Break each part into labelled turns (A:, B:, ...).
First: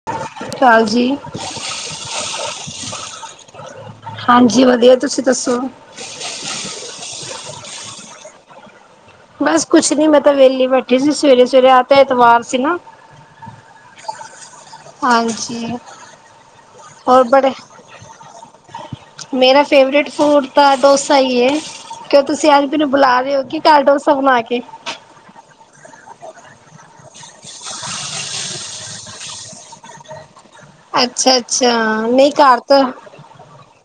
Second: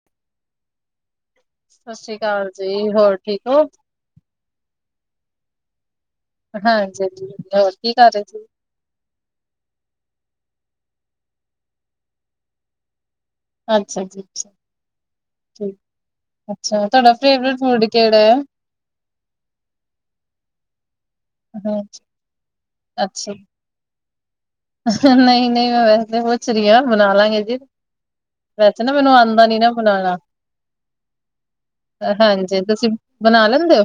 A: [unintelligible] ਚਾਲ ਜੀ।
B: ਸਤਿ ਸ਼੍ਰੀ ਅਕਾਲ ਜੀ ਹੋਰ ਠੀਕ ਹੋ।
A: ਹਾਂਜੀ ਵਧੀਆ ਤੁਸੀਂ ਦੱਸੋ।
B: ਹਾਂਜੀ, ਹੋਰ ਕੀ ਕਰ ਰਹੇ ਸੀ।
A: ਬਸ ਕੁਛ ਨੀ ਮੈਂ ਤਾਂ ਵਿਹਲੀ ਬੈਠੀ ਸੀ। ਸਵੇਰੇ ਸਵੇਰੇ ਅੱਜ ਤੇ ਐਤਵਾਰ ਸੀ ਨਾ।
B: ਅੱਛਾ ਜੀ
A: ਹਾਂਜੀ
B: ਅੱਛਾ-ਅੱਛਾ ਤੁਹਾਡਾ
A: ਹੋਰ ਬੜੇ
B: ਫੇਰੇਟ ਫੂਡ ਕਿਹੜਾ
A: ਮੇਰਾ ਫੇਵਰੇਟ ਫੂਡ ਤਾਂ ਡੋਸਾ ਹੀ
B: ਹਾਂ
A: ਕਿਉਂ ਤੁਸੀਂ ਅੱਜ ਮੈਨੂੰ ਬੁਲਾ
B: ਅੱਛਾ,
A: ਰਹੇ ਹੋ ਕਿ ਘਰ ਡੋਸਾ ਬਣਾ ਕੇ
B: ਨਹੀਂ, ਨਹੀਂ ਮੈਂ ਵੈਸੇ ਪੁੱਛ ਰਹੀ ਹਾਂ ਬਣਾ ਲਾਂਗੇ ਜੀ। ਵੈਸੇ ਨਾ ਮੈਨੂੰ ਆਉਂਦਾ ਨੀ ਨਾ ਬਣਾਉਣਾ।
A: ਅੱਛਾ, ਅੱਛਾ ਨਹੀਂ ਘਰ
B: ਹਾਂਜੀ
A: ਤਾਂ
B: ਤੁਸੀਂ ਬਣਾ ਲੈਂਦੇ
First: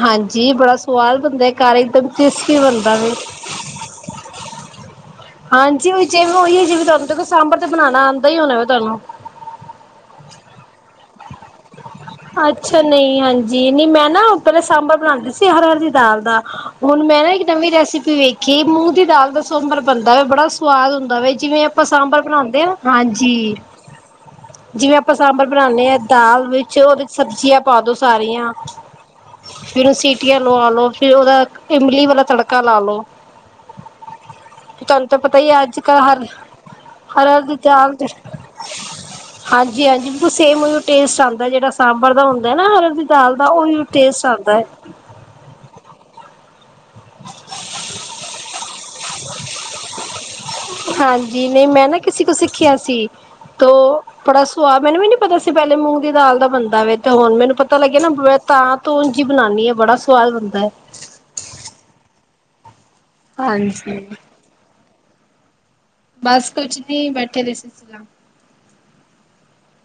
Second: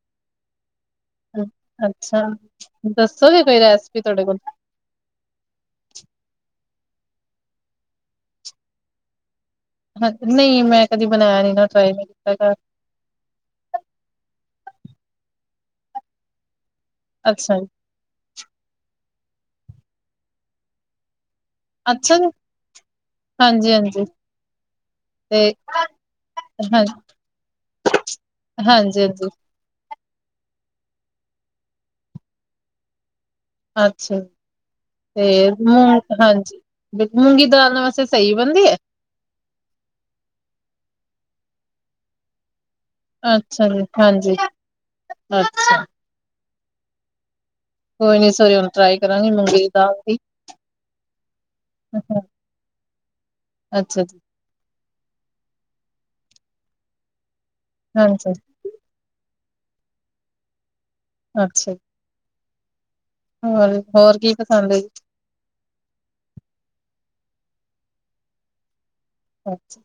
A: ਹਾਂਜੀ। ਬੜਾ ਸਵਾਦ
B: ਹੋ?
A: ਬਣਦਾ ਘਰ ਇਕਦਮ
B: ਅੱਛਾ,
A: ਟੇਸਟੀ ਬਣਦਾ
B: ਦੱਸੋਗੇ ਕੋਈ ਰੈਸਪੀ ਤੁਹਾਡੇ ਕੋਲ?
A: ਹਾਂਜੀ। ਉਹੀ ਜਿਵੇ ਉਹੀ ਜਿਵੇਂ ਤੁਹਾਨੂੰ ਸਾਂਬਰ ਤੇ ਬਣਾਣਾ ਆਂਦਾ ਹੀ ਹੋਣਾ ਵਾ ਤੁਹਾਨੂੰ
B: ਹਾਂਜੀ, ਨਹੀਂ ਮੈਂ ਕਦੀ ਬਣਾਇਆ ਨੀ ਨਾ ਟਰਾਈ।
A: ਅੱਛਾ, ਨਹੀਂ ਹਾਂਜੀ। ਨਹੀਂ ਮੈਂ ਨਾ ਪਹਿਲਾਂ ਸਾਂਬਰ ਬਣਾਂਦੀ ਸੀ ਹਰ ਹਰ ਦੀ ਦਾਲ ਦਾ। ਹੁਣ ਮੈਂ ਨਾ ਇੱਕ
B: ਅੱਛਾ ਜੀ,
A: ਨਵੀਂ ਰੈਸਿਪੀ ਵੇਖੀ ਮੂੰਹ ਦੀ ਦਾਲ ਦਾ ਸੋਬਰ ਬਣਦਾ ਵਾਂ ਬੜਾ ਸਵਾਦ ਹੁੰਦਾ ਵ ਜਿਵੇਂ। ਆਪਾਂ
B: ਅੱਛਾ
A: ਸਾਂਬਰ
B: ਜੀ।
A: ਬਣਾਉਂਦੇ ਆ ਹਾਂਜੀ ਜਿਵੇਂ ਆਪਾਂ ਸਾਂਬਰ
B: ਤੇ
A: ਬਣਾਉਦੇ ਹਾਂ ਦਾਲ ਵਿੱਚ ਉਹਦੇ
B: ਹਾਂ
A: ਚ ਸਬਜ਼ੀਆਂ ਪਾ ਦੋ ਸਾਰੀਆਂ
B: ਹਾਂਜੀ ਹਾਂਜੀ,
A: ਫਿਰ ਉਹਨੂੰ ਸੀਟੀਆਂ ਲਵਾ ਲੋ। ਫੇਰ ਉਹਦਾ ਇਮਲੀ ਵਾਲਾ ਤੜਕਾ ਲਾ ਲੋ
B: ਅੱਛਾ। ਤੇ
A: ਪਤਾ ਹੀ ਅੱਜ
B: ਮੂੰ
A: ਕੱਲ੍ਹ ਹਰ
B: ਹਾਂਜੀ ਮੂੰਗੀ ਦੀ ਦਾਲ ਵਾਸਤੇ ਸਹੀ ਬਣਦੀ ਐ।
A: ਹਾਂਜੀ, ਹਾਂਜੀ ਬਿਲਕੁ ਸੇਮ ਟੇਸਟ ਆਉਂਦਾ ਜਿਹੜਾ ਸਾਂਬਰ ਦਾ ਹੁੰਦਾ ਨਾ। ਦਾਲ ਦਾ
B: ਅੱਛਾ ਜੀ
A: ਉਹੀ ਟੇਸਟ
B: ਹਾਂਜੀ
A: ਆਂਦਾ।
B: ਅੱਛਾ। ਕੋਈ ਨੀ ਸੋਰੀ ਹੁਣ ਟ੍ਰਾਈ ਕਰਾਂਗੇ ਮੂੰਗੀ ਦੀ ਦਾਲ ਦੀ।
A: ਹਾਂਜੀ। ਨਹੀਂ ਮੈਂ ਨਾ ਕਿਸੇ ਕੋ ਸਿੱਖਿਆ ਸੀ ਤੋਂ
B: ਅੱਛਾ ਜੀ
A: ਬੜਾ ਸੁਆਹ ਮੈਨੂੰ ਵੀ ਨੀ ਪਤਾ ਸੀ ਪਹਿਲੇ ਮੂੰਗ ਦੀ ਦਾਲ ਦਾ ਬਣਦਾ ਵੈ ਤੇ ਹੁਣ ਮੈਨੂੰ ਪਤਾ ਲੱਗਿਆ
B: ਹਾਂਜੀ
A: ਨਾ ਤਾਂ। ਤੂੰਜੀ ਬਣਾਦੀ ਆ ਬੜਾ ਸਵਾਦ ਬਣਦਾ।
B: ਅੱਛਾ ਜੀ। ਹੋਰ,
A: ਹਾਂਜੀ
B: ਹੋਰ ਕੀ ਪਸੰਦ ਐ।
A: ਬਸ ਕੁੱਛ ਨ ਬੈਠੇ ਦੇ ਸੀਗੇ।
B: ਅੱਛਾ।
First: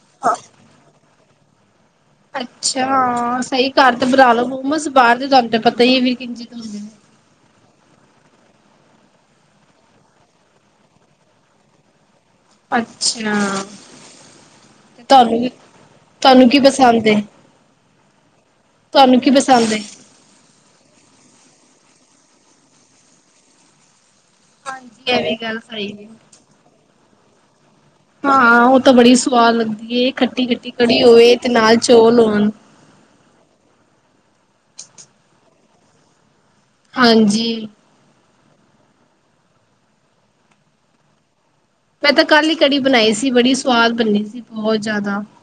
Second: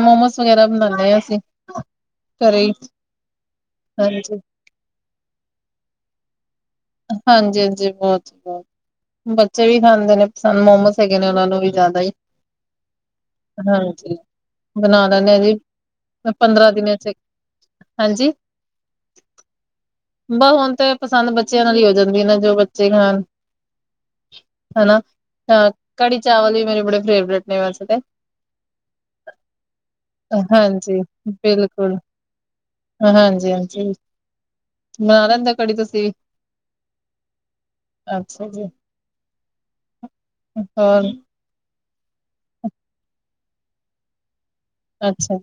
B: ਮੋਮੋਸ ਵਗੈਰਾ ਬਣਾਣੇ ਆ ਅਸੀਂ। ਘਰੇ ਹੀ
A: ਅੱਛਾ, ਹਾਂ ਸਹੀ ਘਰ ਤੇ ਬਣਾ
B: ਹਾਂਜੀ
A: ਲੋ ਮੋਮਸ ਬਾਹਰ ਦੇ ਤੁਹਾਨ ਤੇ ਪਤਾ ਹੀ [unintelligible]
B: ਹਾਂਜੀ, ਹਾਂਜੀ ਬਹੁਤ ਬਹੁਤ ਬੱਚੇ ਵੀ ਖਾਂਦੇ ਨੇ ਪਸੰਦ ਮੋਮੋਸ ਹੈਗੇ ਨੇ ਉਹਨਾਂ ਨੂੰ ਵੀ ਜ਼ਿਆਦਾ ਹੀ।
A: ਅੱਛਾ
B: ਹਾਂਜੀ
A: ਤੇ
B: ਬਣਾ ਲੈਂਦੇ
A: ਤੁਹਾਨੂੰ
B: ਹਾਂ
A: ਵੀ
B: ਜੀ
A: ਤੁਹਾਨੂੰ ਕੀ
B: ਪੰਦਰਾਂ ਦਿਨਾਂ
A: ਪਸੰਦ
B: ਚ
A: ਏ
B: ਹਾਂਜੀ
A: ਤੁਹਾਨੂੰ ਕੀ ਪਸੰਦ
B: ਬ ਹੁਣ ਤਾਂ ਪਸੰਦ ਬੱਚਿਆਂ ਨਾਲ ਹੀ ਹੁੰਦਾ ਨਾ ਜੋ ਬੱਚੇ ਖਾਣ, ਹਨਾ
A: ਹਾਂਜੀ ਇਹ ਵੀ ਗੱਲ
B: ਤਾਂ
A: ਸਹੀ ਏ।
B: ਕੜੀ ਚਾਵਲ ਵੀ ਮੇਰੇ ਬੜੇ ਫੇਵਰੇਟ ਨੇ ਵੈਸੇ ਤੇ।
A: ਹਾਂ, ਉਹ ਤਾਂ ਬੜੀ ਸਵਾਦ ਲੱਗਦੀ ਐ ਖੱਟੀ, ਖੱਟੀ
B: ਹਾਂਜੀ
A: ਕੜੀ ਹੋਵੇ ਤੇ ਨਾਲ
B: ਬਿਲਕੁਲ
A: ਚੌਲ ਹੋਣ।
B: ਹਾਂਜੀ ਹਾਂਜੀ ਬਣਾ ਲੈਂਦੇ ਹੋ ਕੜੀ ਤੁਸੀਂ ਵੀ
A: ਹਾਂਜੀ।
B: ਅੱਛਾ ਜੀ ਹੋਰ,
A: ਮੈਂ ਤਾਂ ਕੱਲ ਹੀ ਕੜੀ ਬਣਾਈ ਸੀ। ਬੜੀ ਸਵਾਦ ਬਣਨੀ ਸੀ। ਬਹੁਤ ਜ਼ਿਆਦਾ
B: ਅੱਛਾ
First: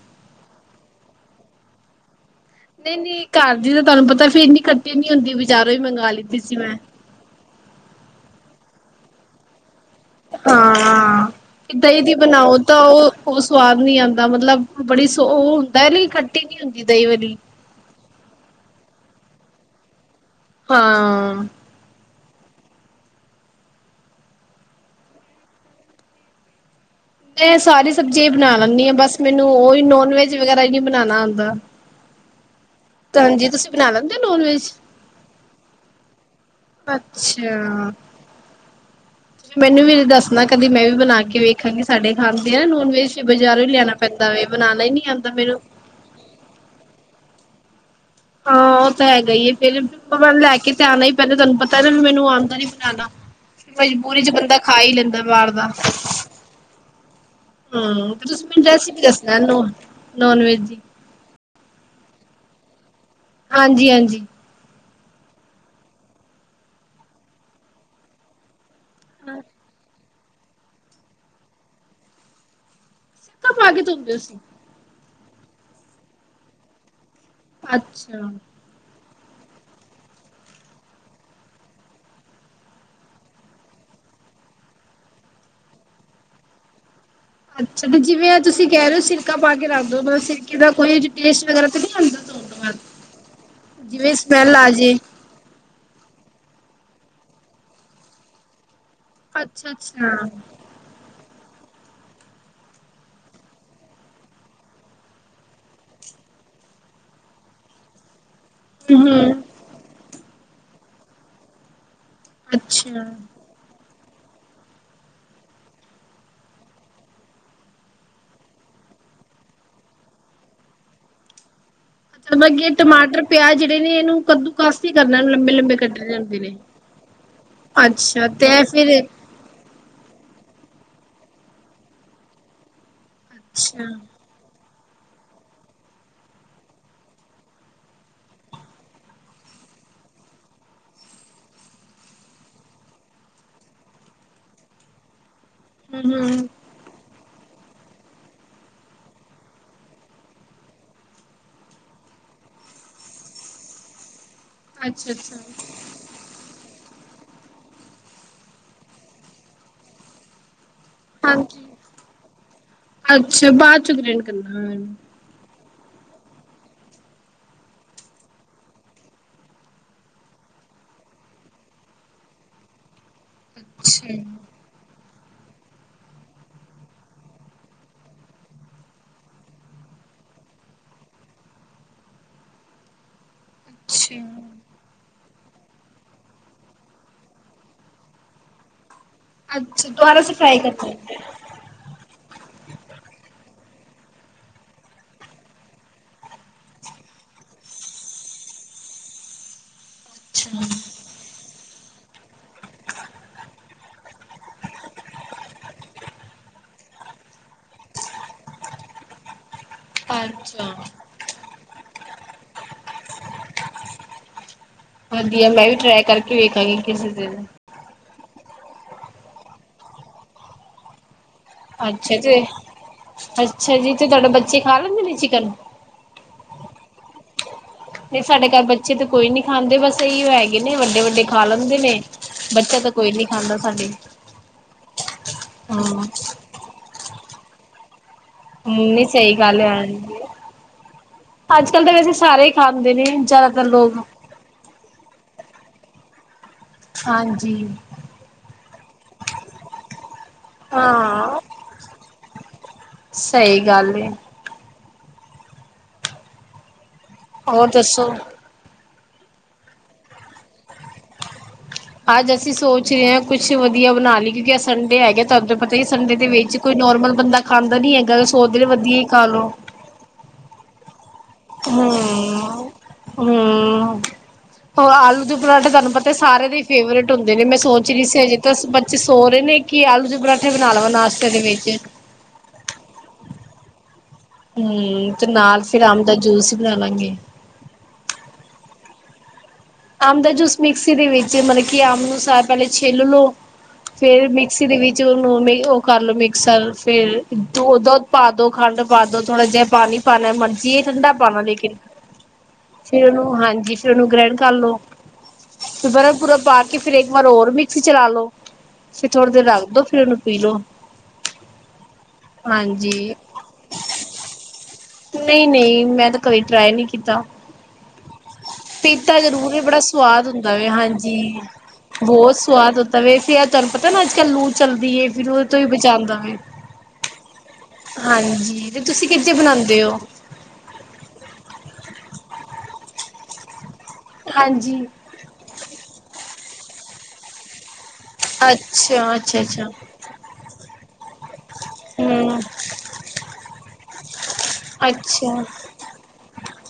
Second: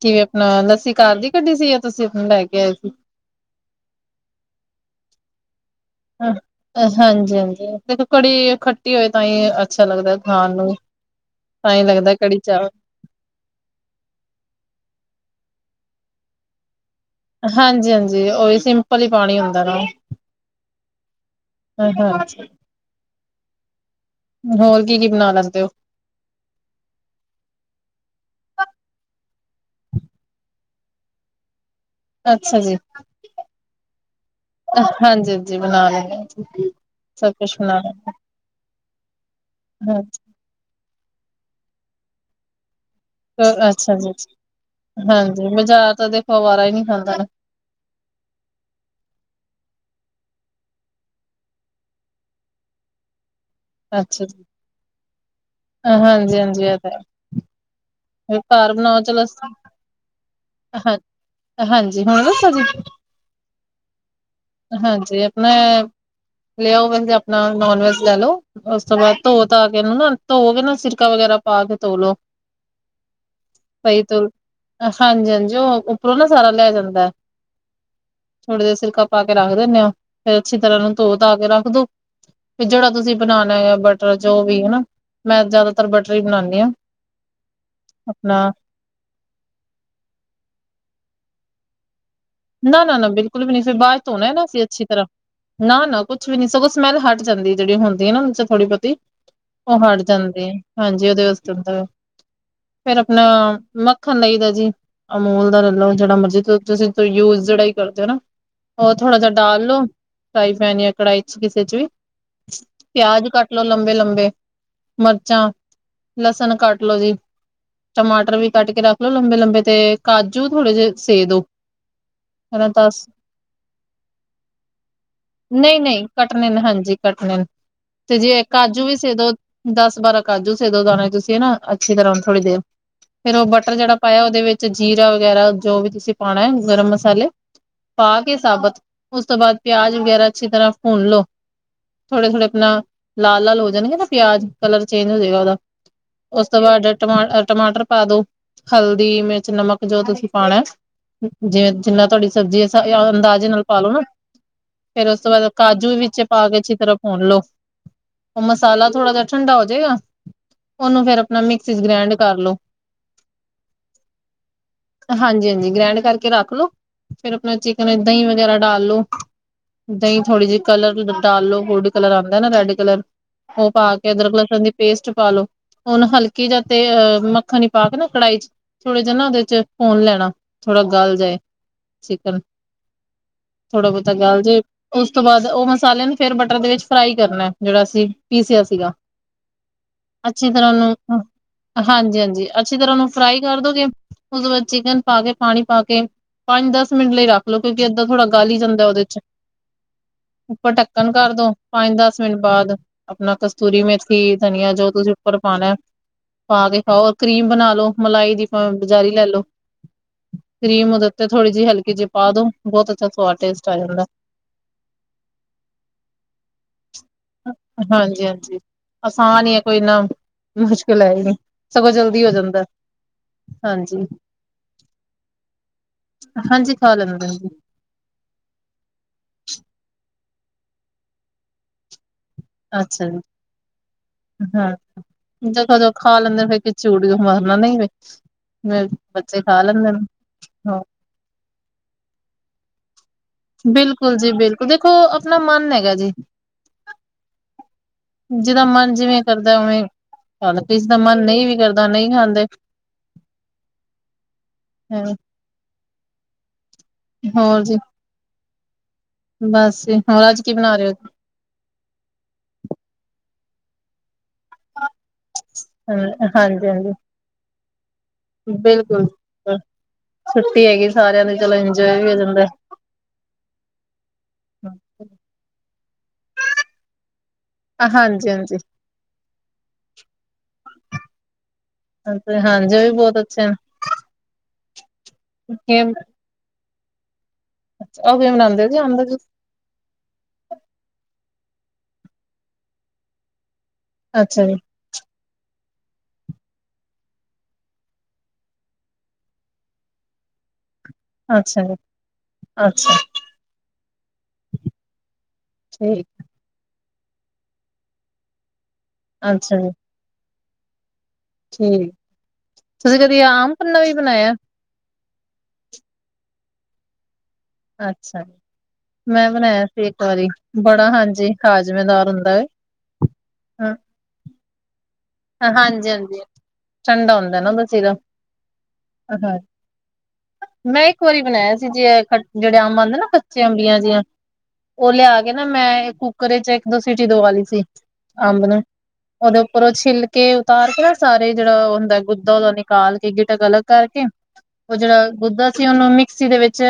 B: ਕਿਵੇ ਆਪਣਾ ਲੱਸੀ ਘਰ ਦੀ ਕੱਢੀ ਸੀ ਆ ਤੁਸੀਂ ਆਪ ਨੂੰ ਲੈ ਕੇ ਆਏ ਸੀ
A: ਨਹੀਂ, ਨਹੀਂ ਘਰ ਦੀ ਤਾਂ ਤੁਹਾਨੂੰ ਪਤਾ ਫਿਰ ਇੰਨੀ ਖੱਟੀ ਨੀ ਹੁੰਦੀ ਬਜ਼ਾਰੋਂ ਹੀ ਮੰਗਵਾ ਲਦੀ ਸੀ ਮੈਂ।
B: ਹਾਂਜੀ, ਹਾਂਜੀ ਦੇਖੋ ਕੜੀ ਖੱਟੀ ਹੋਏ ਤਾਂ ਹੀ ਅੱਛਾ ਲੱਗਦਾ। ਖਾਣ
A: ਹਾਂ
B: ਨੂੰ
A: ਹਾਂ,
B: ਤਾਂ ਹੀ
A: ਦਈ
B: ਲੱਗਦਾ
A: ਦੀ
B: ਕੜੀ
A: ਬਣਾਓ ਓ
B: ਚਾਵਲ
A: ਤਾਂ ਉਹ ਸਵਾਦ ਨੀ ਆਂਦਾ ਮਤਲਬ ਬੜੀ ਸ ਉਹ ਹੁੰਦਾ ਨਹੀਂ ਖੱਟੀ ਨੀ ਹੁੰਦੀ ਦਹੀਂ ਵਾਲੀ।
B: ਹਾਂਜੀ, ਹਾਂਜੀ ਓਹੀ ਸਿੰਪਲ ਹੀ ਪਾਣੀ ਹੁੰਦਾ ਨਾ।
A: ਹਾਂ।
B: ਹਾਂ ਹਾਂ, ਹੋਰ ਕੀ ਕੀ ਬਣਾ ਲੈਂਦੇ ਹੋ।
A: ਮੈਂ ਸਾਰੀ ਸਬਜ਼ੀਆਂ ਹੀ ਬਣਾ ਲੈਂਦੀ ਹਾਂ ਬਸ ਮੈਨੂੰ ਹੀ ਨੋਨ ਵੈਜ ਵਗੈਰਾ ਹੀ ਨਹੀਂ ਬਣਾਣਾ ਆਂਦਾ
B: ਅੱਛਾ ਜੀ
A: ਤਾਂ ਹਾਂਜੀ ਤੁਸੀਂ ਬਣਾ ਲੈਂਦੇ ਹੋ ਨੋਨ ਵੈਜ
B: ਹਾਂਜੀ ਹਾਂਜੀ ਬਣਾ ਲੈਂਦੇ ਸਭ ਕੁਛ ਬਣਾ
A: ਅੱਛਾ ਮੈਨੂੰ
B: ਲੈਂਦੇ ਹਾਂ।
A: ਵੀ
B: ਹਾਂਜੀ,
A: ਦੱਸ ਨਾ ਕਦੀ ਮੈਂ ਵੀ ਬਣਾ ਕੇ ਵੇਖਾਂਗੀ ਸਾਡੇ ਖਾਂਦੇ ਆ ਨੋਨ ਵੈਜ ਬਜ਼ਾਰੋਂ ਹੀ ਲਿਆਣਾ ਪੈਂਦਾ ਵ ਬਣਾਣਾ ਈ ਨੀ ਆਂਦਾ ਮੈਨੂੰ
B: ਜਾ ਉਹਦੇ ਵਾਰਾ ਹੀ ਨਹੀਂ ਖਾਂਦਾ।
A: ਹਾਂ ਉਹ ਤਾਂ ਹੈਗਾ ਹੀ ਫੇਰ ਲੈ ਕੇ ਤੇ ਆਣਾ ਹੀ ਪੈਂਦਾ ਤੁਹਾਨੂੰ ਪਤਾ ਹੈ ਨਾ ਮੈਨੂੰ ਆਂਦਾ ਨੀ ਬਣਾਣਾ
B: [unintelligible]
A: ਮਜਬੂਰੀ ਚ ਬੰਦਾ ਖਾ ਹੀ ਲੈਂਦਾ ਬਾਹਰ ਦਾ।
B: ਹਾਂ ਹਾਂਜੀ ਹਾਂਜੀ ਇਹ ਤਾਂ ਹੈ।
A: ਹੂੰ ਤੇ ਤੁਸੀਂ ਮੈਨੂੰ
B: ਘਰ ਬਣਾਓ
A: ਰੈਸਪੀ
B: ਚਲੋ
A: ਦੱਸਣਾ ਨੋਨ ਵੈਜ। ਦੀ
B: ਹਾਂਜੀ ਹੁਣ ਦੱਸੋ ਜੀ।
A: ਹਾਂਜੀ-ਹਾਂਜੀ।
B: ਹਾਂਜੀ ਆਪਣਾ ਲੈ ਆਓ ਵੈਸੇ ਆਪਣਾ ਨੋਨ ਵੈਜ ਲੈ ਲਓ। ਉਸ ਤੋਂ ਬਾਅਦ ਧੋ ਧਾ ਕੇ ਇਹਨੂੰ ਨਾ ਧੋ ਕੇ ਨਾ ਸਿਰਕਾ ਵਗੈਰਾ ਪਾ ਕੇ ਧੋ ਲਓ।
A: ਸਿਰਕਾ ਪਾ ਕੇ ਧੋਂਦੇ ਹੋ?
B: ਹਾਂਜੀ-ਹਾਂਜੀ ਉਹ ਉੱਪਰੋਂ ਨਾ ਸਾਰਾ ਲਿਆ ਜਾਂਦਾ ਐ।
A: ਅੱਛਾ।
B: ਥੋੜ੍ਹੀ ਦੇਰ ਸਿਰਕਾ ਪਾ ਕੇ ਰੱਖ ਦਿੰਦੇ ਹੋ। ਫ਼ਿਰ ਅੱਛੀ ਤਰ੍ਹਾਂ ਉਹ ਨੂੰ ਧੋ ਧਾ ਕੇ ਰੱਖ ਦੋ। ਫਿਰ ਜਿਹੜਾ ਤੁਸੀਂ ਬਣਾਉਣਾ ਆ ਬਟਰ ਜੋ ਵੀ ਹਨਾ। ਮੈਂ ਜਿਆਦਾਤਰ ਬਟਰ ਹੀ ਬਣਾਉਂਦੀ ਹਾਂ।
A: ਅੱਛਾ ਤੇ ਜਿਵੇਂ ਆਹ
B: ਆਪਣਾ
A: ਤੁਸੀਂ ਕਹਿ ਰਹੇ ਹੋ ਸਿਰਕਾ ਪਾ ਕੇ ਰੱਖ ਦਿਉ ਮਤਲਬ ਸਿਰਕੇ ਦਾ ਕੋਈ ਟੇਸਟ ਵਗੈਰਾ ਤੇ ਨਹੀਂ ਆਉਂਦਾ।
B: ਨਾ ਨਾ ਨਾ ਬਿਲਕੁਲ ਵੀ ਨਹੀਂ ਫਿਰ ਬਾਅਦ ਧੋਣਾ ਨਾ
A: ਸਮੈਲ ਆ
B: ਅੱਛੀ
A: ਜੇ
B: ਤਰ੍ਹਾਂ। ਨਾ ਨਾ ਕੁਛ ਵੀ ਨਹੀਂ ਸਗੋਂ ਸਮੈਲ ਹੱਟ ਜਾਂਦੀ ਜਿਹੜੀ ਹੁੰਦੀ ਹੈ ਨਾ ਉਹਦੇ ਚ ਥੋੜੀ ਬਹੁਤੀ।
A: ਅੱਛਾ
B: ਉਹ ਹਟ
A: ਅੱਛਾ
B: ਜਾਂਦੀ ਆ ਹਾਂਜੀ ਉਹਦੇ ਵਾਸਤੇ ਫਿਰ ਆਪਣਾ ਮੱਖਣ ਲਈ ਦਾ ਜੀ ਅਮੂਲ ਦਾ ਲੈਲੋ ਜਿਹੜਾ ਮਰਜੀ ਤੁਸੀਂ ਯੂਜ ਜਿਹੜਾ ਹੀ ਕਰਦੇ ਹੋ ਨਾ ਉਹ ਥੋੜਾ ਜਿਹਾ
A: ਹੂੰ,
B: ਡਾਲ ਲੋੋ। ਫਰਾਈ ਪੈਨ ਜਾਂ ਕੜਾਹੀ ਚ ਕਿਸੇ ਚ ਵੀ
A: ਅੱਛਾ।
B: ਪਿਆਜ ਕੱਟ ਲੋ ਲੰਬੇ-ਲੰਬੇ ਮਿਰਚਾਂ ਲਸਣ ਕੱਟ ਲੋੋ ਜੀ। ਟਮਾਟਰ ਵੀ ਕੱਟ ਕੇ ਰੱਖ ਲੋ ਲੰਬੇ ਲੰਬੇ ਤੇ ਕਾਜੂ ਥੋੜੇ ਜਿਹੇ ਸੇ ਦੋ। ਹਨਾ
A: ਅੱਗੇ
B: ਦਸ
A: ਟਮਾਟਰ ਪਿਆਜ ਜਿਹੜੇ ਨੇ ਇਹਨੂੰ ਕੱਦੂ ਕਸ ਹੀ ਕਰਨਾ ਲੰਬੇ ਲੰਬੇ
B: ਨਈ-ਨਈ
A: ਕੱਟੇ ਹੁੰਦੇ
B: ਕੱਟਣੇ
A: ਨੇ।
B: ਹਾਂਜੀ ਕੱਟਣੇ ਤੇ
A: ਅੱਛਾ
B: ਜੇ ਕਾਜੂ
A: ਫਿਰ
B: ਵੀ ਸੇ ਦੋ। ਦਸ ਬਾਰਾਂ ਕਾਜੂ ਦੋ ਦਾਣੇ ਤੁਸੀਂ ਨਾ ਅੱਛੀ ਤਰ੍ਹਾਂ ਥੋੜ੍ਹੀ ਦੇਰ। ਫਿਰ ਉਹ ਬਟਰ
A: ਅੱਛਾ
B: ਜਿਹੜਾ ਪਾਇਆ ਉਹਦੇ ਵਿੱਚ ਜੀਰਾ ਵਗੈਰਾ ਜੋ ਵੀ ਤੁਸੀਂ ਪਾਉਣਾ ਹੈ ਗਰਮ ਮਸਾਲੇ। ਪਾ ਕੇ ਸਾਬਤ ਉਸ ਤੋਂ ਬਾਅਦ ਪਿਆਜ ਵਗੈਰਾ ਅੱਛੀ ਤਰ੍ਹਾਂ ਭੁੰਨ ਲਉ। ਥੋੜੇ-ਥੋੜੇ ਆਪਣਾ ਲਾਲ-ਲਾਲ ਹੋ ਜਾਣਗੇ ਨਾ ਪਿਆਜ ਕਲਰ ਚੇਂਜ ਹੋ ਜਏਗਾ ਉਹਦਾ
A: ਹੂੰ-ਹੂੰ,
B: ਉਸ ਤੋਂ ਬਾਅਦ ਟਮਾ ਟਮਾਟਰ ਪਾ ਦੋ ਹਲਦੀ ਮਿਰਚ ਨਮਕ ਜੋ ਤੁਸੀਂ ਪਾਉਣਾ ਐ। ਜਿਵੇਂ ਜਿੰਨਾ ਤੁਹਾਡੀ ਸਬਜ਼ੀ ਅੰਦਾਜ਼ੇ ਨਾਲ ਪਾ ਲਉ ਨਾ। ਫਿਰ ਉਸ ਤੋਂ
A: ਅੱਛਾ-ਅੱਛਾ
B: ਬਾਅਦ ਕਾਜੂ ਵਿੱਚ ਪਾ ਕੇ ਅੱਛੀ ਤਰ੍ਹਾਂ ਭੁਨ ਲਉ। ਉਹ ਮਸਾਲਾ ਥੋੜਾ ਜਿਹਾ ਠੰਢਾ ਹੋ ਜਾਏਗਾ। ਉਹਨੂੰ ਫਿਰ ਆਪਣਾ
A: ਹਾਂਜੀ।
B: ਮਿਕਸੀ ਚ ਗ੍ਰੈਂਡ ਕਰ ਲਉ।
A: ਅੱਛਾ ਬਾਅਦ ਚੋਂ ਗ੍ਰੈਂਡ ਕਰਨਾ ਇਹਨੂੰ
B: ਹਾਂਜੀ-ਹਾਂਜੀ ਗ੍ਰੈਂਡ ਕਰਕੇ ਰੱਖ ਲਉ। ਫਿਰ ਆਪਣਾ ਚਿਕਨ ਦਹੀਂ ਵਗੈਰਾ ਡਾਲ ਲਉ। ਦਹੀਂ ਥੋੜ੍ਹੀ ਜਿਹੀ ਕਲਰ ਡਾ ਲਉ ਗੋਲਡ ਕਲਰ ਆਉਂਦਾ ਨਾ ਰੈੱਡ ਕਲਰ ਉਹ ਪਾ ਕੇ
A: ਅੱਛਾ,
B: ਅਦਰਕ ਲਸਣ ਦੀ ਪੇਸਟ ਪਾ ਲਉ। ਹੁਣ ਹਲਕੀ ਜਾਂ ਤੇ ਅਹ ਮੱਖਣ ਪਾ ਕੇ ਨਾ ਕੜਾਹੀ ਚ ਥੋੜੇ ਜਿਹੇ ਨਾ ਉਹਦੇ ਚ ਭੁੰਨ ਲੈਣਾ। ਥੋੜਾ ਗੱਲ ਜਾਏ ਚਿਕਨ ਥੋੜਾ ਬਹੁਤਾ
A: ਅੱਛਾ।
B: ਗੱਲ਼ ਜਾਏ। ਉਸ ਤੋਂ ਬਾਅਦ ਉਹ ਮਸਲਿਆਂ ਨੂੰ ਫਿਰ ਬਟਰ ਦੇ ਵਿੱਚ ਫਰਾਈ ਕਰਨਾ ਐ ਜਿਹੜਾ ਅਸੀਂ ਪੀਸਿਆ ਸੀਗਾ।
A: ਅੱਛਾ ਦੁਬਾਰਾ ਸ
B: ਅੱਛੀ
A: ਫਰਾਈ
B: ਤਰ੍ਹਾਂ
A: ਕਰਨੇ।
B: ਉਹਨੂੰ ਹਾਂਜੀ-ਹਾਂਜੀ ਅੱਛੀ ਤਰ੍ਹਾਂ ਉਹਨੂੰ ਫਰਾਈ ਕਰ ਦੋਗੇ ਉਸ ਤੋਂ ਬਾਅਦ ਚਿਕਨ ਪਾ ਕੇ ਪਾਣੀ ਪਾ ਕੇ ਪੰਜ ਦਸ ਮਿੰਟ ਲਈ ਰੱਖ ਲਓ। ਕਿਉਂਕਿ ਇੱਦਾਂ ਥੋੜਾ ਗਲ ਹੀ ਜਾਂਦਾ ਉਹਦੇ ਚ।
A: ਅੱਛਾ,
B: ਉੱਪਰ ਢੱਕਣ ਕਰਦੋ ਪੰਜ ਦੱਸ ਮਿੰਟ ਬਾਅਦ ਆਪਣਾ ਕਸਤੂਰੀ ਮੇਥੀ ਧਨੀਆ ਜੋ ਤੁਸੀਂ ਉੱਪਰ ਪਾਉਣਾ ਐ। ਪਾ ਕੇ ਹੋਰ ਕਰੀਮ ਬਣਾ ਲਓ ਮਲਾਈ ਦੀ ਬਜ਼ਾਰੀ ਲੈ ਲਉ।
A: ਅੱਛਾ।
B: ਕਰੀਮ ਉਹਦੇ ਉੱਤੇ ਥੋੜੀ ਜਿਹੀ ਹਲਕੀ ਜਿਹੀ ਪਾ ਦੋ ਬਹੁਤ ਅੱਛਾ ਸਵਾਦ ਟੇਸਟ ਆ ਜਾਂਦਾ।
A: ਵਧੀਆ ਮੈਂ ਵੀ ਟਰਾਏ ਕਰਕੇ ਵੇਖਾਂਗੀ ਕਿਸੀ ਦਿਨ।
B: ਹਾਂਜੀ ਹਾਂਜੀ ਆਸਾਨ ਹੀ ਹੈ ਕੋਈ ਇੰਨਾ ਮੁਸ਼ਕਿਲ ਹੈ ਹੀ ਨਹੀਂ।
A: ਅੱਛਾ ਤੇ ਅੱਛਾ ਜੀ
B: ਹਾਂਜੀ
A: ਤੇ ਤੁਹਾਡੇ ਬੱਚੇ ਖਾ ਲੈਂਦੇ ਨੇ ਚਿਕਨ?
B: ਹਾਂਜੀ ਖਾ ਲੈਂਦੇ ਜੀ।
A: ਨਹੀਂ ਸਾਡੇ ਘਰ ਬੱਚੇ ਤਾਂ ਕੋਈ ਨੀ ਖਾਂਦੇ ਬਸ ਇਹੋ ਹੈਗੇ ਨੇ ਵੱਡੇ ਵੱਡੇ ਖਾ ਲੈਂਦੇ ਨੇ। ਬੱਚਾ ਤਾਂ
B: ਅੱਛਾ
A: ਕੋਈ
B: ਜੀ
A: ਨੀ ਖਾਂਦਾ ਸਾਡੇ
B: ਹਾਂ ਜਦੋਦੋਂ
A: ਹਾਂ
B: ਖਾ ਲੈਂਦੇ ਫਿਰ ਚੂੜੀ ਤੋਂ ਮਰਨਾ ਨਈ ਫਿਰ
A: ਹਮ ਨਹੀ ਸਹੀ ਗੱਲ ਹੈ ਹਾਂਜੀ।
B: ਹਾਂ
A: ਅੱਜ ਕੱਲ੍ਹ ਤਾਂ ਵੈਸੇ ਸਾਰੇ ਹੀ ਖਾਾਂਦੇ ਨੇ ਜ਼ਿਆਦਾਤਰ ਲੋਕ।
B: ਬਿਲਕੁਲ ਜੀ ਬਿਲਕੁਲ ਦੇਖੋ ਆਪਣਾ ਮਨ ਹੈਗਾ ਜੀ।
A: ਹਾਂਜੀ।
B: ਜਿਦਾ ਮਨ ਜਿਵੇਂ ਕਰਦਾ ਉਵੇਂ ਖਲੇਂਦੇ ਜਿਸਦਾ ਮਨ
A: ਹਾਂ
B: ਨਹੀਂ ਵੀ ਕਰਦਾ ਨਹੀਂ ਖਾਂਦੇ।
A: ਸਹੀ ਗੱਲ ਹੈ।
B: ਹਮ। ਹੋਰ ਜੀ ਬਸ ਹੋਰ ਅੱਜ ਕੀ ਬਣਾ ਰਹੇ ਹੋ।
A: ਅੱਜ ਅਸੀਂ ਸੋਚ ਰਹੇ ਹਾਂ ਕੁਛ ਵਧੀਆ ਬਣਾ ਲਈ ਕਿਉਂਕਿ ਅੱਜ ਸੰਡੇ ਹੈਗਾ। ਤੁਹਾਹੂੰ ਪਤਾ ਹੀ ਸੰਡੇ
B: ਹੋ
A: ਦੇ ਵਿੱਚ
B: ਹਾਂਜੀ
A: ਕੋਈ
B: ਹਾਂਜੀ
A: ਨੋਰਮਲ ਬੰਦਾ ਖਾਂਦਾ ਨੀ ਹੈਗਾ ਸੋਕਦੇ ਲਈ ਵਧੀਆ ਹੀ
B: ਬਿਲਕੁਲ
A: ਖਾ ਲੋ।
B: ਛੁੱਟੀ ਹੈਗੀ। ਸਾਰਿਆਂ ਦੀ ਗੱਲ
A: ਹਮ ਹਮ। ਹੋ ਆਲੂ ਦੇ ਪਰਾਂਠੇ ਤੁਹਾਨੂੰ ਪਤਾ ਸਾਰੇ ਦੇ ਹੀ ਫੇਵਰੇਟ ਹੁੰਦੇ ਨੇ ਮੈਂ ਸੋਚ ਰਹੀ ਸੀ
B: ਹਾਂਜੀ
A: ਅਜੇ ਤਾਂ
B: ਹਾਂਜੀ
A: ਸੋਹ ਰਹੇ ਨੇ ਕਿ ਆਲੂਆਲੇ ਪਰਾਂਠੇ ਬਣਾ ਲਵਾਂ ਨਾਸ਼ਤੇ ਦੇ ਵਿੱਚ।
B: ਹਾਂਜੀ ਉਹ ਵੀ ਬਹੁਤ ਅੱਛਾ
A: ਹਮ ਤੇ ਨਾਲ ਫਿਰ ਅੰਬ ਦਾ ਜੂਸ ਹੀ ਬਣਾ ਲਾਂਗੇ।
B: ਅੱਛਾ ਉਹਵੇ ਬਨਾਉਂਦੇ ਜੀ ਅੰਬ ਦਾ ਜੂਸ
A: ਅਬ ਦਾ ਜੂਸ ਮਿਕਸੀ ਦੇ ਵਿੱਚ ਮਤਲਬ ਕਿ ਅੰਬ ਨੂੰ ਸਾਰਾ ਪਹਿਲੇ ਛੇਲ ਲਓ। ਫੇਰ
B: ਅੱਛਾ ਜੀ
A: ਮਿਕਸੀ ਦੇ ਵਿੱਚ ਉਹਨੂੰ ਉਹ ਕਰ ਲਉ ਮਿਕਸਰ ਫਿਰ ਦੱਧ ਪਾ ਦਉ ਖੰਡ ਪਾ ਦੋ ਥੋੜ੍ਹਾ ਜਿਹਾ ਪਾਣੀ ਪਾਣਾ ਮਰਜੀ ਇਹ ਠੰਡਾ ਪਾਉਣਾ
B: ਅੱਛਾ
A: ਲੇਕਿਨ
B: ਜੀ ਅੱਛਾ
A: ਫੇਰ ਉਹਨੂੰ ਹਾਂਜੀ ਫੇਿਰ ਉਹਨੂੰ ਗ੍ਰਿੰਡੇਰ ਕਰ ਲੋ ਤੇ
B: ਠੀਕ
A: ਬਰਫ ਬੁਰਫ ਪਾ ਕੇ ਫਿਰ ਇੱਕ ਵਾਰ ਹੋਰ ਮਿਕਸੀ ਚਲਾ ਲੋੋ। ਫਿਰ ਥੋੜਾ ਦੇਰ
B: ਅੱਛਾ
A: ਰੱਖ
B: ਜੀ
A: ਦੋ ਫਿਰ ਉਹਨੂੰ ਪੀ ਲੋੋ।
B: ਠੀਕ ਤੁਸੀਂ ਕਦੀ ਆਮ ਪੰਨਾ ਵੀ ਬਣਾਇਆ।
A: ਨਹੀਂ ਨਹੀਂ ਮੈਂ ਤਾਂ ਕਦੀ ਟਰਾਈ ਨਹੀਂ ਕੀਤਾ।
B: ਅੱਛਾ ਜੀ।
A: ਪੀਤਾ
B: ਮੈਂ
A: ਜਰੂਰ
B: ਬਣਾਇਆ
A: ਬੜਾ
B: ਸੀ ਇੱਕ
A: ਸਵਾਦ
B: ਵਾਰੀ
A: ਹੁੰਦਾ ਵੇ
B: ਬੜਾ
A: ਹਾਂਜੀ
B: ਹਾਜ਼ਮੇਦਾਰ ਹੁੰਦਾ
A: ਬਹੁਤ ਸਵਾਦ ਤੇ ਵਾਇਸਹਿ ਏ ਫਿਰ ਤਹਾਨੂੰ
B: ਹੈ
A: ਪਤਾ ਨਾ ਅੱਜ ਕੱਲ ਲੂ ਚੱਲਦੀ ਫਿਰ ਉਹਦੇ ਤੋਂ ਹੀ
B: ਹਾਂਜੀ ਹਾਂਜੀ
A: ਬਚਾਉਂਦਾ ਏ।
B: ਠੰਡਾ ਹੁੰਦਾ ਨਾ ਉਹਦਾ ਸੀਰਾ
A: ਹਾਂਜੀ ਤੇ ਤੁਸੀਂ ਕਿਹਦੇ ਚ
B: ਹਾਂ
A: ਬਣਾਉਂਦੇ ਹੋ।
B: ਮੈਂ ਇੱਕ ਵਾਰੀ ਬਣਾਇਆ ਸੀ ਜੇ ਜਿਹੜੇ ਅੰਬ ਆਉਂਦੇ ਨਾ ਕੱਚੇ ਅੰਬੀਆਂ ਜਿਆਂ
A: ਹਾਂਜੀ
B: ਉਹ ਲਿਆ ਕੇ ਨਾ ਮੈਂ ਕੁੱਕਰੇ ਚ ਇੱਕ ਦੋ ਸੀਿਟੀ ਦਵਾ ਲਈ ਸੀ। ਅੰਬ ਨੂੰ
A: ਅੱਛਾ
B: ਉਹਦੇ
A: ਅੱਛਾ
B: ਉੱਪਰ
A: ਅੱਛਾ
B: ਉਹ ਛਿੱਲਕੇ ਉਤਾਰ ਕੇ ਨਾ ਸਾਰੇ ਜਿਹੜਾ ਗੁੱਦਾ
A: ਹਮ
B: ਉਹਦਾ ਨਿਕਾਲ ਕੇ ਗਿਟਕ ਅਲੱਗ ਕਰਕੇ ਉਹ ਜਿਹੜਾ
A: ਅੱਛਾ
B: ਗੁੱਦਾ ਸੀਂ ਉਹਨੂੰ ਮਿਕਸੀ ਦੇ ਵਿੱਚ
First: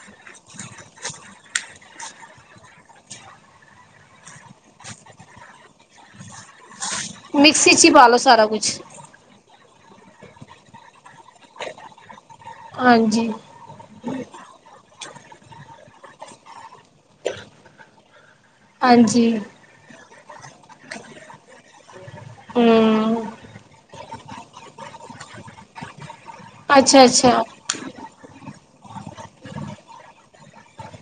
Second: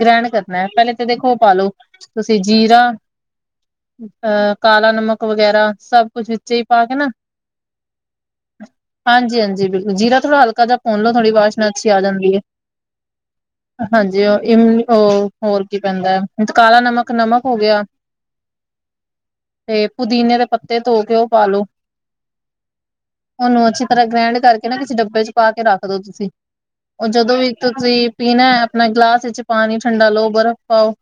B: ਗ੍ਰੈਂਡ ਕਰਨਾ ਹੈ ਪਹਿਲੇ ਤੇ ਦੇਖੋ ਓਹ ਪਾਲੋ। ਤੁਸੀਂ ਜੀਰਾ ਅਹ ਕਾਲਾ ਨਮਕ ਵਗੈਰਾ ਸਭ ਕੁਛ ਵਿੱਚ ਹੀ ਪਾ ਕੇ ਨਾ
A: ਮਿਕਸੀ ਚ ਹੀ ਪਾਲੋ ਸਾਰਾ ਕੁਛ।
B: ਹਾਂਜੀ ਹਾਂਜੀ ਬਿਲਕੁਲ ਜੀਰਾ ਥੋੜਾ ਹਲਕਾ ਜਾ ਭੁਨ ਲੋ ਥੋੜੀ ਜੀ ਵਾਸ਼ਨਾ ਅੱਛੀ ਆ ਜਾਂਦੀ ਹੈ।
A: ਹਾਂਜੀ।
B: ਹਾਂਜੀ ਉਹ ਹੋਰ ਕੀ ਪੈਂਦਾ ਹੈ, ਕਾਲਾ ਨਮਕ ਨਮਕ ਹੋ ਗਿਆ। [inaudible]
A: ਹਾਂਜੀ
B: ਤੇ ਪੁਦੀਨੇ ਦੇ ਪੱਤੇ ਧੋ ਕੇ ਉਹ ਪਾਲੋ।
A: ਹਮ
B: ਓਨੂੰ ਅੱਛੀ ਤਰ੍ਹਾਂ ਗ੍ਰੈਂਡ ਕਰਕੇ ਨਾ ਕਿਸੇ ਡੱਬੇ ਚ ਪਾ ਕੇ ਰੱਖਦੋ। ਤੁਸੀਂ
A: ਅੱਛਾ
B: ਉਹ ਜਦੋਂ
A: ਅੱਛਾ
B: ਵੀ ਤੁਸੀਂ ਪੀਨਾ ਆਪਣਾ ਗਿਲਾਸ ਵਿੱਚ ਪਾਨੀ ਠੰਡਾ ਲਓ ਬਰਫ਼ ਪਾਓ।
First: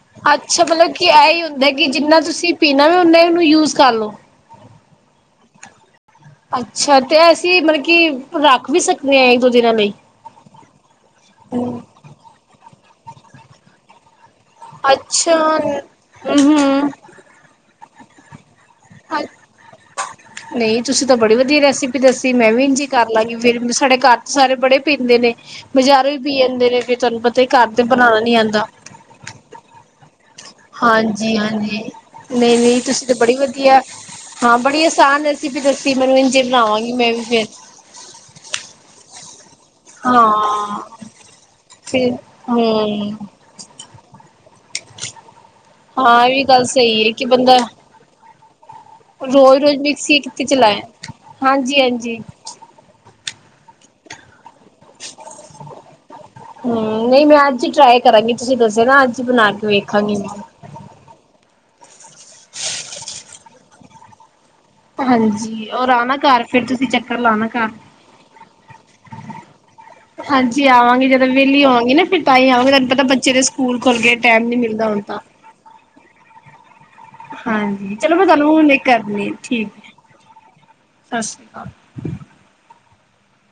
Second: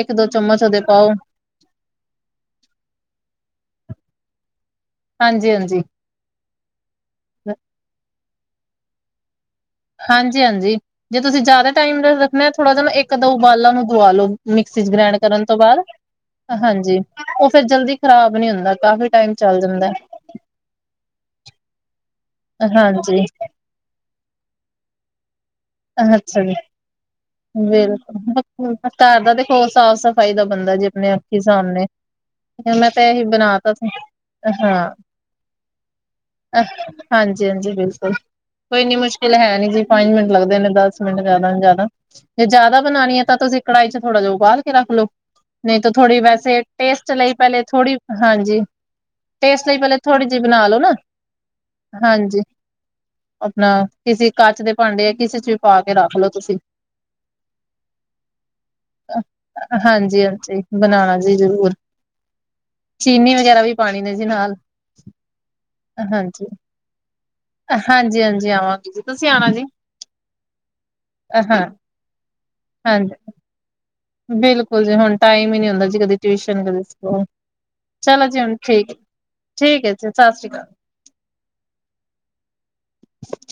B: ਇੱਕ ਦੋ ਚਮਚ
A: ਅੱਛਾ
B: ਉਹਦੇ
A: ਭਲਾ ਕਿ
B: ਪਾਓ
A: ਐਈ ਹੁੰਦਾ ਕਿ ਜਿੰਨਾ ਤੁਸੀਂ ਪੀਨਾ ਵੀ ਓਨਾ ਹੀ ਯੂਜ ਕਰ ਲੋ।
B: ਹਾਂਜੀ- ਹਾਂਜੀ
A: ਅੱਛਾ ਤੇ ਅਸੀਂ ਮੜਕਿ ਰੱਖ ਵੀ ਸਕਦੇ ਹਾਂ ਇੱਕ ਦੋ ਦਿਨਾਂ ਲਈ
B: ਹਾਂਜੀ- ਹਾਂਜੀ ਜੇ ਤੁਸੀਂ ਜ਼ਿਆਦਾ ਟਾਈਮ ਰੱਖਣੇ ਹੈ ਥੋੜ੍ਹਾ ਜਿਹਾ ਨਾ ਇੱਕ ਅੱਧਾ ਉਬਾਲਾ ਦੁਵਾ ਲੋ। ਮਿਕਸੀ 'ਚ ਗ੍ਰੈਂਡ
A: ਅੱਛਾ
B: ਕਰਨ ਤੋਂ ਬਾਅਦ
A: ਹਮ
B: ਹਾਂਜੀ। ਉਹ ਫਿਰ ਜਲਦੀ ਖ਼ਰਾਬ ਨੀ ਹੁੰਦਾ ਕਾਫੀ ਟਾਈਮ ਚੱਲ ਜਾਂਦਾ।
A: ਨਹੀਂ ਤੁਸੀਂ ਤਾਂ ਬੜੀ ਵਧੀਆ ਰੈਸਿਪੀ ਦੱਸੀ ਮੈਂ ਵੀ ਇੰਝ ਕਰ
B: ਹਾਂਜੀ
A: ਲਾਂਗੀ ਫਿਰ ਸਾਡੇ ਘਰ ਸਾਰੇ ਬੜਾ ਪੀਂਦੇ ਨੇ ਬਜ਼ਾਰੋ ਪੀ
B: ਅੱਛਾ ਜੀ
A: ਆਂਦੇ ਨੇ ਫਿਰ ਤਾਨੂੰ ਪਤਾ ਹੀ ਹੈ ਘਰ ਬਣਾਨਾ ਨਹੀਂ ਆਂਦਾ।
B: ਪਰ ਘਰ ਦਾ ਦੇਖੋ ਸਾਫ- ਸਾਫ ਤਾਂ ਇਹਦਾ ਬੰਦਾ ਜੇ
A: ਹਾਂਜੀ
B: ਆਪਣੇ
A: ਹਾਂਜੀ
B: ਸਾਹਮਣੇ
A: ਨਹੀਂ ਨਹੀਂ
B: ਮੈਂ ਤਾਂ
A: ਤੁਸੀਂ
B: ਇਹੀ
A: ਬੜੀ
B: ਬਣਾ ਤਾ
A: ਵਧੀਆ
B: ਸੀ।
A: ਹਾਂ
B: ਹਾ
A: ਬੜੀ ਆਸਾਨ ਰੈਸਿਪੀ ਦੱਸੀ ਮੈਨੂੰ ਇੰਝੇ ਬਣਾਵਾਂਗੀ ਮੈਂ ਵੀ ਫਿਰ
B: ਹਾਂਜੀ- ਹਾਂਜੀ ਬਿਲਕੁਲ ਕੋਈ ਇੰਨੀ ਮੁਸ਼ਕਿਲ ਹੈ ਨੀ ਜੀ ਪੰਜ ਮਿੰਟ ਲੱਗਦੇ ਨੇ
A: ਹਾਂ
B: ਦਸ ਮਿੰਟ ਜਿਆਦਾ-ਜਿਆਦਾ
A: ਫਿਰ
B: ਜੇ ਜ਼ਿਆਦਾ
A: ਹਮ
B: ਬਣਾਣੀ ਹੈ ਤਾਂ ਤੁਸੀਂ ਕੜਾਈ 'ਚ ਥੋੜਾ ਜਾ ਉਬਾਲ ਕੇ ਰੱਖ ਲੋ ਨਹੀਂ ਤਾਂ ਥੋੜੀ
A: ਹਾਂ ਇਹ ਵੀ
B: ਵੈਸੇ
A: ਗੱਲ ਸਹੀ ਹੈ
B: ਟੇਸਟ
A: ਕਿ
B: ਲਈ ਪਹਿਲੇ
A: ਬੰਦਾ
B: ਥੋੜੀ ਹਾਂਜੀ ਟੈਸਟ ਲਈ
A: ਰੋਜ਼-ਰੋਜ਼
B: ਪਹਿਲੇ
A: ਮਿਕਸੀ
B: ਥੋੜ੍ਹੀ ਜਿਹੀ
A: ਕਿੱਥੇ
B: ਬਣਾ ਲੋ
A: ਚਲਾਏ। ਹਾਂਜੀ-ਹਾਂਜੀ।
B: ਹਾਂਜੀ। ਆਪਣਾ ਕਿਸੇ ਕੱਚ ਦੇ ਭਾਂਡੇ ਕਿਸੇ ਚ ਵੀ ਪਾ ਕੇ ਰੱਖ ਲੋ ਤੁਸੀਂ
A: ਹੂੰ ਨਹੀਂ ਮੈਂ ਅੱਜ ਟਰਾਈ ਕਰਾਂਗੀ ਤੁਸੀ ਦੱਸਿਆ ਨਾ ਅੱਜ ਬਣਾ ਕੇ ਵੇਖਾਂਗੀ
B: ਹਾਂਜੀ-
A: ਮੈਂ।
B: ਹਾਂਜੀ ਬਣਾਣਾ ਜੀ ਜਰੂਰ ਚੀਨੀ ਵਗੈਰਾ ਵੀ ਪਾਣੀ ਨੇ ਜੀ ਨਾਲ
A: ਹਾਂਜੀ ਔਰ ਆਣਾ ਘਰ ਫਿਰ ਤੁਸੀਂ ਚੱਕਰ ਲਾਣਾ ਘਰ
B: ਹਾਂਜੀ- ਹਾਂਜੀ ਆਵਾਂਗੇ ਜੀ ਤੁਸੀਂ ਆਉਣਾ ਜੀ।
A: ਹਾਂਜੀ ਆਵਾਂਗੇ ਜਦੋਂ
B: ਹਾਂ
A: ਵਿਹਲੀ ਹੋਵਾਂਗੀ ਨਾ ਫਿਰ ਤਾਂ ਹੀ ਆਵਾਂਗੇ ਤੁਹਾਨੂੰ ਪਤਾ
B: ਹਾਂਜੀ।
A: ਬੱਚੇ ਦੇ ਸਕੂਲ ਖੁੱਲ ਗਏ। ਟਾਈਮ ਨੀ
B: ਬਿਲਕੁਲ
A: ਮਿਲਦਾ
B: ਜੀ ਹੁਣ
A: ਤਾਂ।
B: ਟਾਈਮ ਹੀ ਨਹੀਂ ਹੁੰਦਾ ਜੀ ਕਦੇ ਟਿਊਸ਼ਨ ਕਦੇ
A: ਹਾਂਜੀ ਮੈਂ
B: ਚਲੋ ਜੀ
A: ਤੁਹਾਨੂੰ
B: ਹੁਣ
A: ਹੁਣੇ
B: ਠੀਕ-
A: ਕਰਨੀ ਆ
B: ਠੀਕ
A: ਐ
B: ਜੀ ਸਤਿ ਸ਼੍ਰੀ ਅਕਾਲ।
A: ਸਤਿ ਸ਼੍ਰੀ ਅਕਾਲ।
B: [inaudible]